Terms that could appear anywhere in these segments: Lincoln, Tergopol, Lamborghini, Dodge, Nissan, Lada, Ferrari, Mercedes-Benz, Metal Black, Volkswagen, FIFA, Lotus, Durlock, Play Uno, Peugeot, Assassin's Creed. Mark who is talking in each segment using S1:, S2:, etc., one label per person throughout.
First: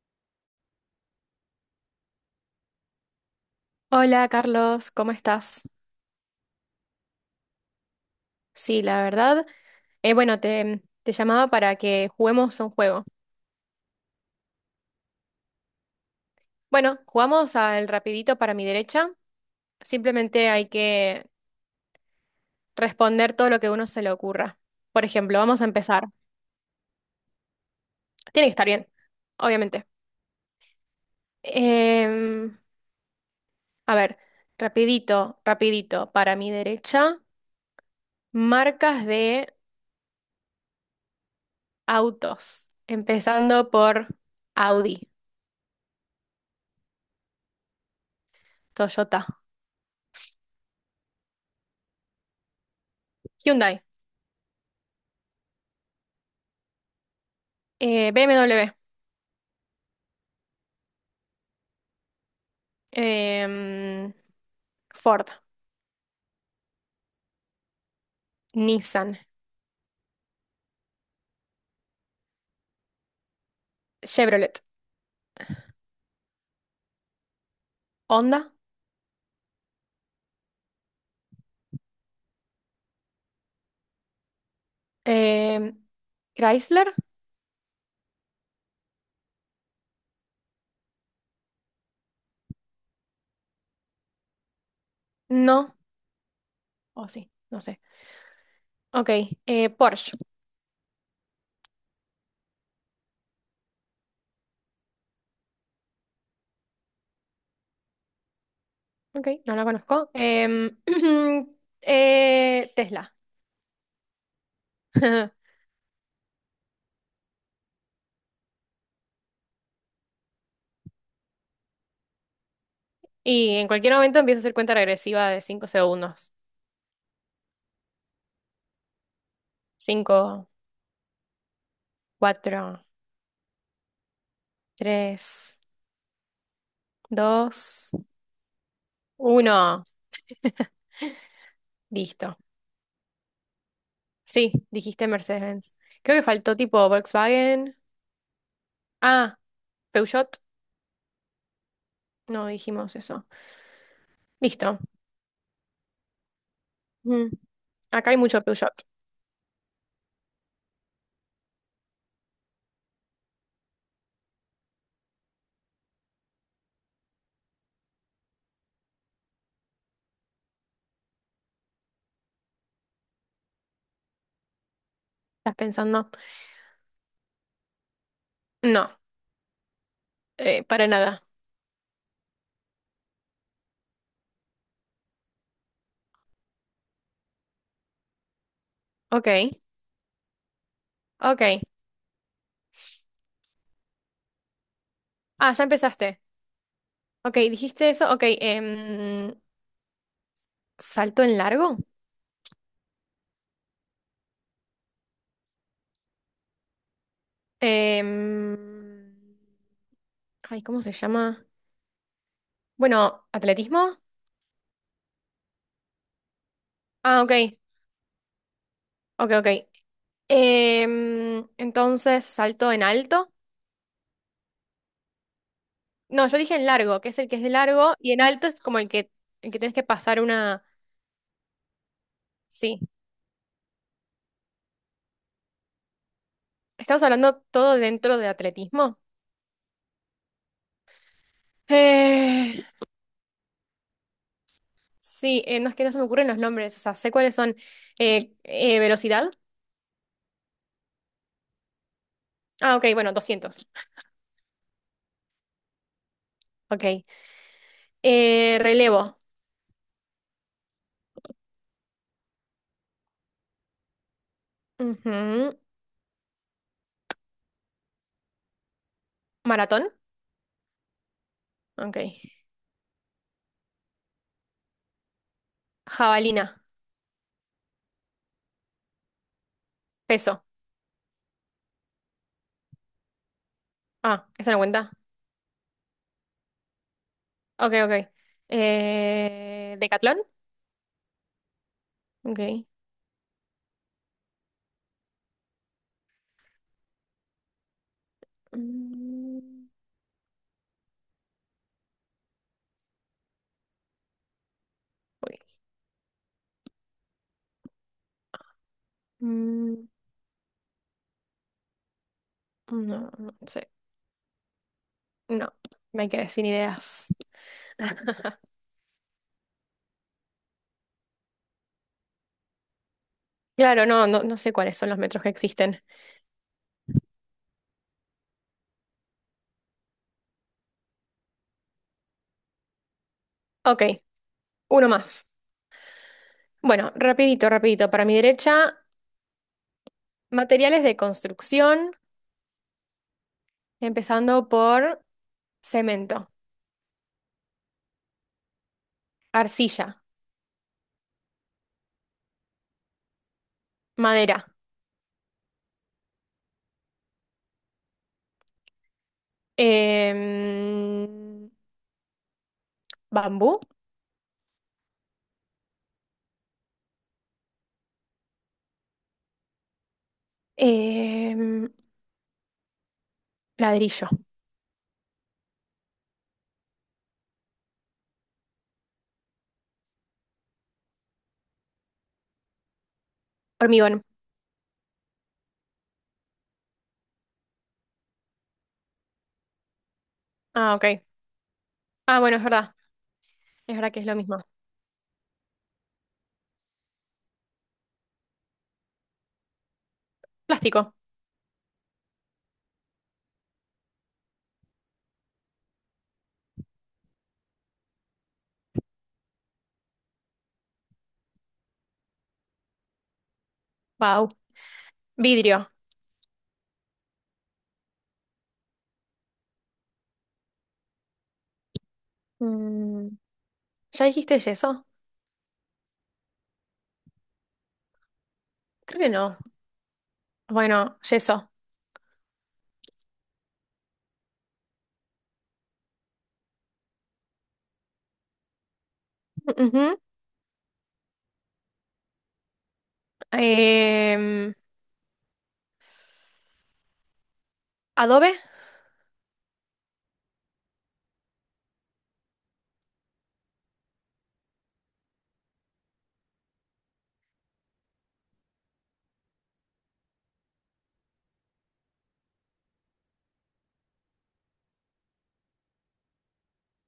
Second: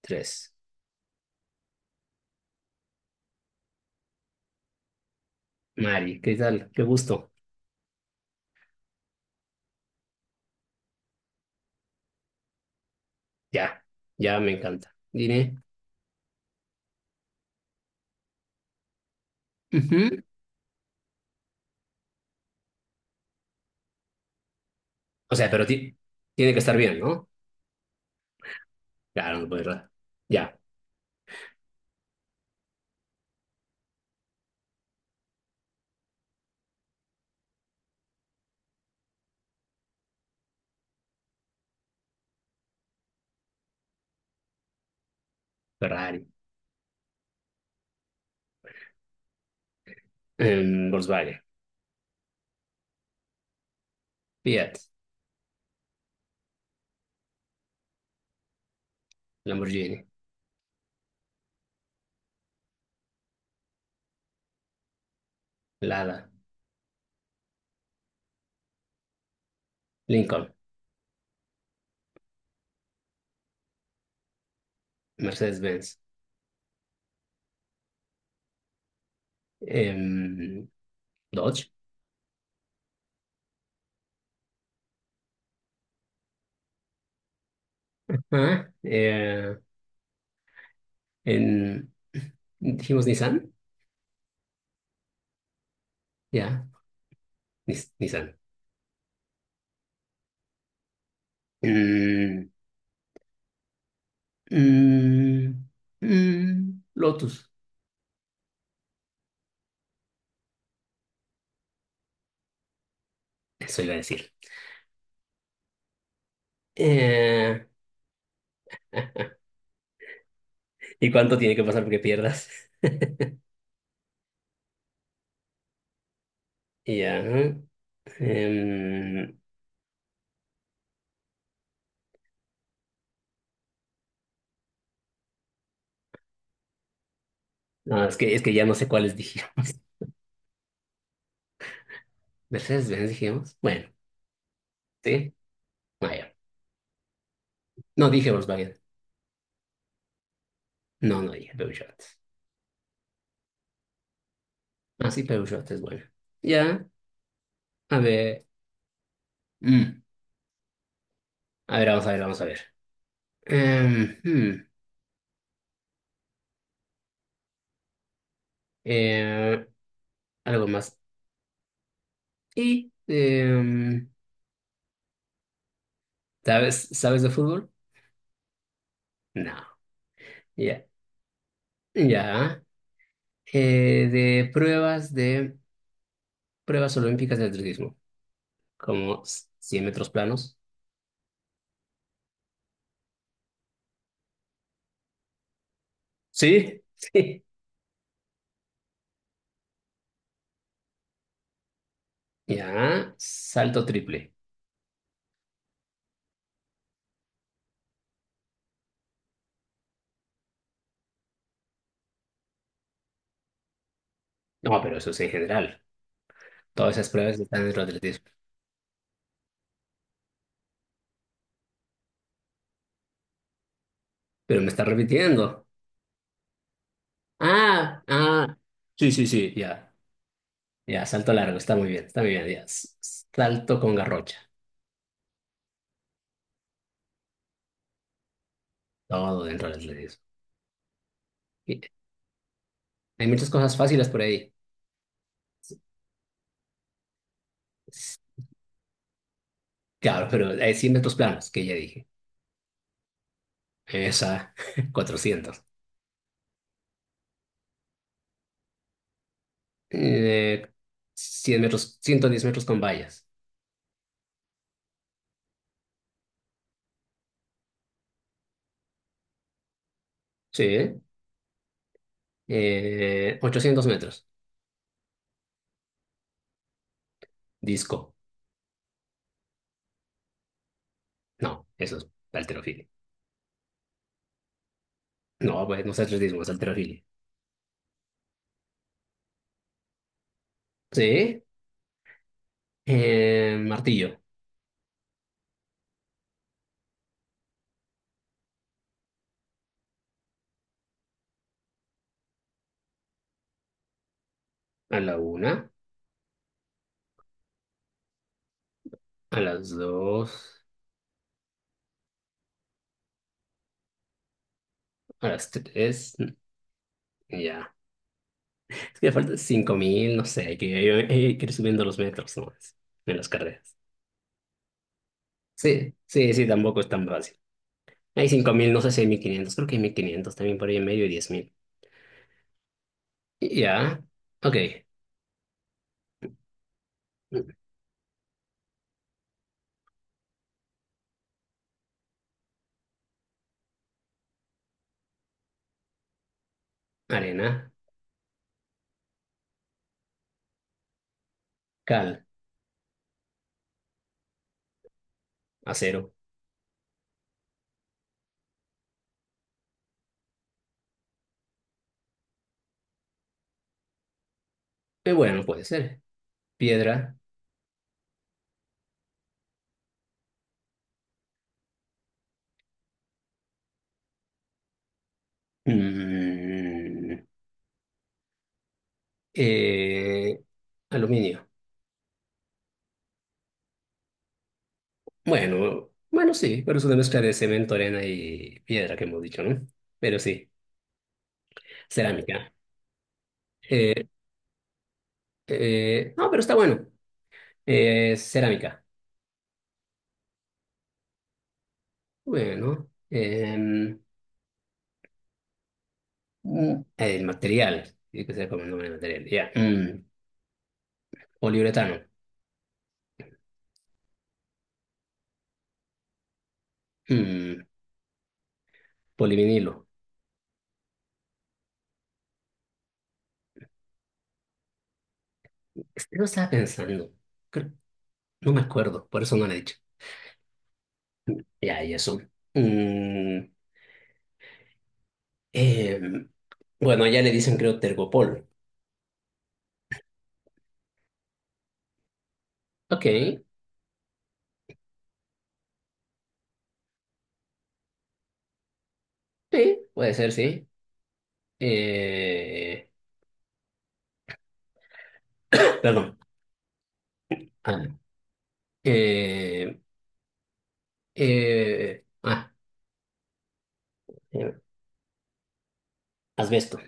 S1: Tres.
S2: Hola Carlos, ¿cómo estás?
S1: Mari, ¿qué tal? Qué gusto.
S2: Sí, la verdad. Bueno, te llamaba para que juguemos a un juego.
S1: Ya, ya me encanta. Dime.
S2: Bueno, jugamos al rapidito para mi derecha.
S1: Ujú.
S2: Simplemente hay que responder todo lo que a uno se le ocurra. Por
S1: O
S2: ejemplo,
S1: sea,
S2: vamos a
S1: pero
S2: empezar.
S1: tiene que estar bien, ¿no?
S2: Tiene que estar bien,
S1: Claro, no puede
S2: obviamente.
S1: errar. Ya,
S2: Em, a ver, rapidito, rapidito para mi derecha. Marcas de autos. Empezando por Audi,
S1: Ferrari,
S2: Toyota,
S1: Volkswagen,
S2: Hyundai,
S1: Fiat,
S2: BMW.
S1: Lamborghini,
S2: Em, Ford,
S1: Lada,
S2: Nissan,
S1: Lincoln,
S2: Chevrolet,
S1: Mercedes-Benz,
S2: Honda,
S1: em, Dodge.
S2: em, Chrysler,
S1: Ah, en, dijimos Nissan.
S2: no,
S1: Ya,
S2: o sí, no sé.
S1: Nissan.
S2: Ok, Porsche,
S1: Mm, mm, Lotus,
S2: ok, no la conozco. Tesla.
S1: eso iba a decir. Eh, ¿Y cuánto tiene que pasar porque pierdas?
S2: Y en cualquier momento empiezo a hacer cuenta regresiva de 5 segundos.
S1: Ya. Ajá. em,
S2: Cinco, cuatro, tres, dos,
S1: no, es que ya no sé cuáles dijimos.
S2: uno. Listo.
S1: Mercedes-Benz dijimos. Bueno,
S2: Sí, dijiste
S1: sí.
S2: Mercedes-Benz.
S1: Ah,
S2: Creo que
S1: ya.
S2: faltó tipo Volkswagen.
S1: No dije Volkswagen.
S2: Ah, Peugeot,
S1: No, no dije Peugeot.
S2: no dijimos eso. Listo.
S1: Ah, sí, Peugeot es bueno. Ya.
S2: Mm.
S1: A
S2: Acá hay mucho
S1: ver.
S2: Peugeot.
S1: Mm, A ver, vamos a ver, vamos a ver. Em, hmm, eh, Algo más. ¿Y
S2: ¿Estás pensando?
S1: sabes de fútbol?
S2: No,
S1: No. Ya.
S2: para nada.
S1: Ya. De pruebas olímpicas de atletismo. Como
S2: Ok,
S1: 100 metros planos.
S2: ok. Ah, ya empezaste.
S1: Sí,
S2: Ok,
S1: sí.
S2: dijiste eso. Ok, salto en largo.
S1: Ya, salto triple.
S2: Em, ay, ¿cómo se llama? Bueno, atletismo.
S1: No, pero eso es en general. Todas esas
S2: Ah, ok,
S1: pruebas están dentro del atletismo.
S2: ok, ok. Em, entonces, salto en alto.
S1: Pero me está repitiendo.
S2: No, yo dije en largo, que es el que es de largo,
S1: Ah,
S2: y en alto
S1: ah.
S2: es como
S1: Sí, sí,
S2: el
S1: sí,
S2: que tienes que
S1: ya.
S2: pasar una...
S1: Ya, salto largo, está muy bien, está muy bien. Ya.
S2: Sí.
S1: Salto con garrocha.
S2: Estamos hablando todo dentro de atletismo.
S1: Todo dentro del atletismo. Y
S2: Eh,
S1: hay muchas cosas fáciles por ahí.
S2: sí, no es que no se me ocurren los nombres, o sea, sé cuáles son.
S1: S-
S2: Velocidad.
S1: Claro, pero hay 100 metros planos, que ya dije.
S2: Ah, ok, bueno, doscientos,
S1: Esa, 400.
S2: ok. Relevo.
S1: Eh, 100 metros, 110 metros con vallas.
S2: Ujú. Maratón.
S1: Sí.
S2: Ok.
S1: 800 metros.
S2: Jabalina.
S1: Disco.
S2: Peso.
S1: No, eso es halterofilia.
S2: Ah, esa no cuenta.
S1: No, pues no es atletismo, es halterofilia.
S2: Ok, ok. Decatlón.
S1: Sí.
S2: Ok.
S1: Martillo.
S2: Mm,
S1: A la
S2: uy.
S1: una, a las
S2: Mm,
S1: dos,
S2: no, no sé.
S1: a
S2: No,
S1: las
S2: me
S1: tres.
S2: quedé sin ideas.
S1: Ya. Es que me faltan 5.000, no sé. Hay que ir subiendo los metros nomás en las carreras.
S2: Claro, no, no, no sé cuáles son los metros que existen.
S1: Sí, sí, sí, tampoco es tan fácil. Hay 5.000, no sé si hay 1.500. Creo que hay 1.500 también por ahí en medio y 10.000.
S2: Ok,
S1: Ya. Ok.
S2: uno más. Bueno, rapidito, rapidito. Para mi derecha, materiales de construcción, empezando por cemento,
S1: Arena.
S2: arcilla,
S1: Cal.
S2: madera,
S1: Acero.
S2: em, bambú,
S1: Bueno, puede ser. Piedra,
S2: em, ladrillo,
S1: mm, eh, aluminio.
S2: hormigón.
S1: Bueno, bueno, sí, pero es una mezcla de cemento, arena y piedra que hemos dicho, ¿no? Pero sí,
S2: Ah, ok. Ah, bueno, es
S1: cerámica.
S2: verdad. Es verdad que
S1: Eh,
S2: es lo mismo.
S1: no, pero está bueno. Cerámica.
S2: Plástico.
S1: Bueno, el material tiene que ser como el nombre del material, ya. Poliuretano.
S2: Wow. Vidrio.
S1: Mm, Polivinilo.
S2: Mm, ¿ya dijiste yeso?
S1: Este lo estaba pensando, creo- no me
S2: Creo
S1: acuerdo,
S2: que
S1: por eso
S2: no.
S1: no lo he dicho.
S2: Bueno, yeso.
S1: Ya, y eso. Mm, Eh, bueno, allá le dicen creo Tergopol.
S2: Ujú.
S1: Ok,
S2: Em, adobe.
S1: sí, puede ser, sí. Eh, Perdón. Ah, eh, eh, ah, eh, Asbesto.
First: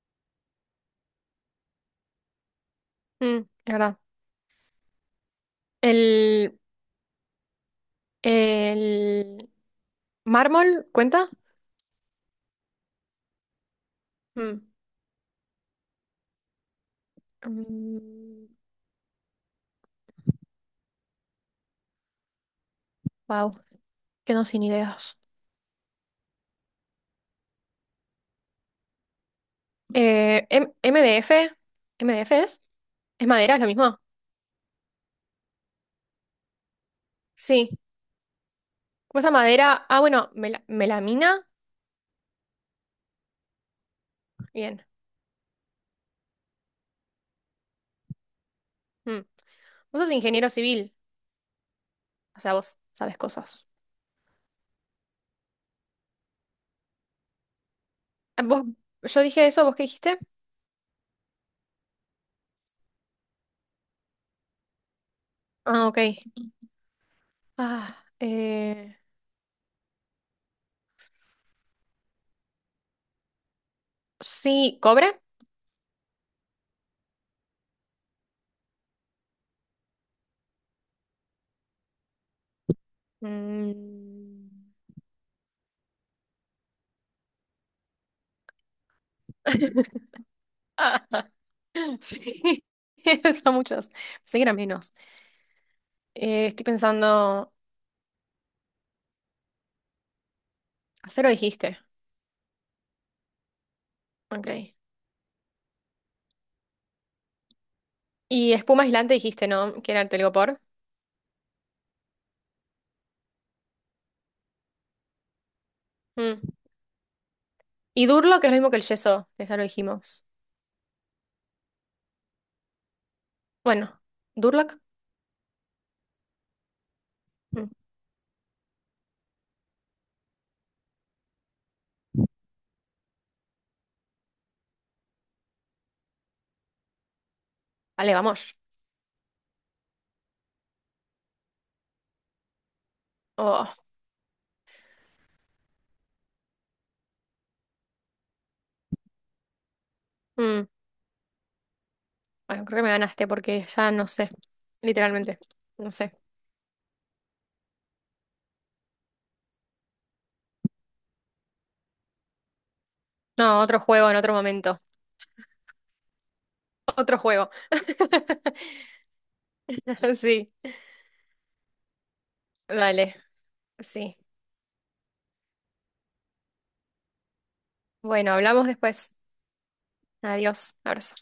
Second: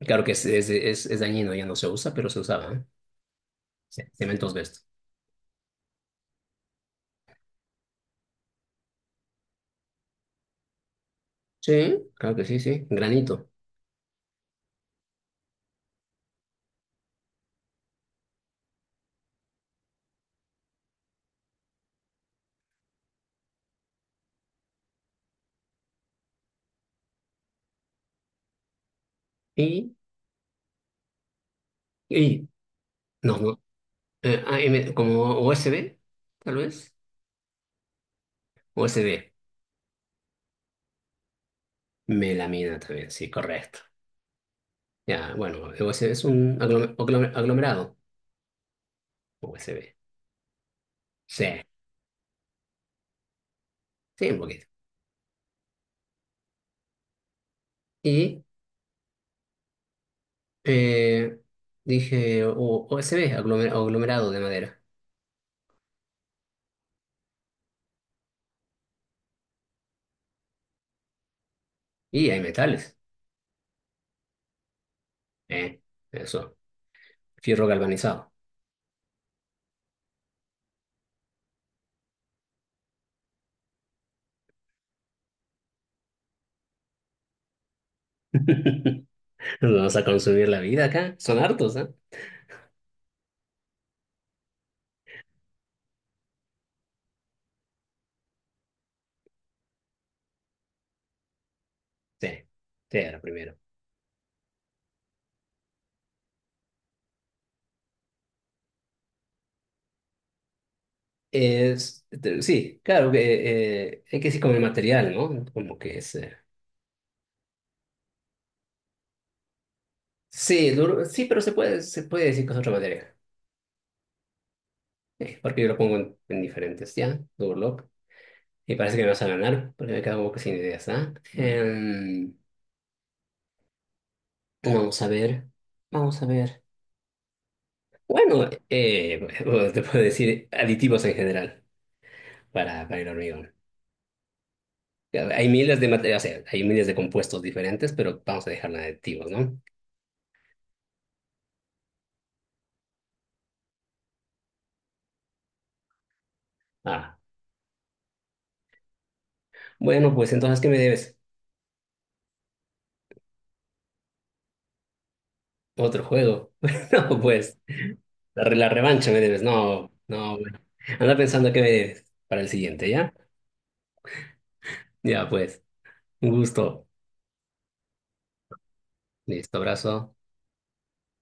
S1: Claro que es dañino, ya no se usa, pero se usaba, ¿eh?
S2: Mm, es verdad.
S1: Sí, cemento asbesto.
S2: El, el mármol, ¿cuenta?
S1: Sí, claro que sí, sí. Granito.
S2: Wow, que no sin ideas.
S1: Y,
S2: MDF, MDF
S1: y,
S2: es
S1: no,
S2: madera, es
S1: no.
S2: la misma.
S1: AM, como USB, tal vez.
S2: Sí.
S1: USB.
S2: ¿Cómo esa madera? Ah, bueno, melamina.
S1: Melamina también, sí, correcto.
S2: Bien.
S1: Ya, bueno, USB es un aglomerado.
S2: Mm.
S1: USB.
S2: Vos sos ingeniero civil,
S1: Sí,
S2: o sea, vos sabes cosas.
S1: sí, un poquito. Y
S2: Ah, vos, yo dije eso, ¿vos qué dijiste?
S1: eh, Dije OSB, aglomerado de madera.
S2: Ah, ok. Ah, eh,
S1: Y hay metales.
S2: sí, cobre.
S1: Eh, Eso, fierro galvanizado.
S2: Mm.
S1: Nos vamos a consumir la vida acá. Son hartos, ¿eh?
S2: Sí, son muchos. Pensé que eran menos. Estoy pensando, acero dijiste,
S1: Sí, sí, era primero.
S2: ok. Y espuma aislante dijiste, ¿no? Que era el telgopor.
S1: Sí, claro, que hay que decir como el material, ¿no? Como que es,
S2: Mm. Y Durlock es lo mismo que el yeso, que ya lo dijimos.
S1: sí, duro, sí, pero se puede decir que es otra materia.
S2: Bueno, Durlock.
S1: Sí, porque yo lo pongo en, diferentes, ¿ya?
S2: Mm.
S1: Durlock. Y parece que me vas a ganar, porque me quedo sin ideas, ¿ah? Vamos a ver, vamos a ver.
S2: Vale,
S1: Bueno,
S2: vamos.
S1: bueno, te puedo decir aditivos en general para el hormigón.
S2: Oh,
S1: Hay miles de materiales, o sea, hay miles de compuestos diferentes, pero vamos a dejarla de aditivos, ¿no?
S2: mm. Bueno, creo que me ganaste porque ya no sé, literalmente. No sé.
S1: Ah, bueno, pues entonces, ¿qué me debes?
S2: No, otro juego en otro momento.
S1: Otro juego.
S2: Otro
S1: No,
S2: juego.
S1: pues, la revancha me debes. No, no,
S2: Sí,
S1: bueno. Anda pensando qué me debes para el siguiente, ¿ya?
S2: vale, sí.
S1: Ya, pues, un gusto.
S2: Bueno, hablamos después.
S1: Listo, abrazo.
S2: Adiós, abrazo.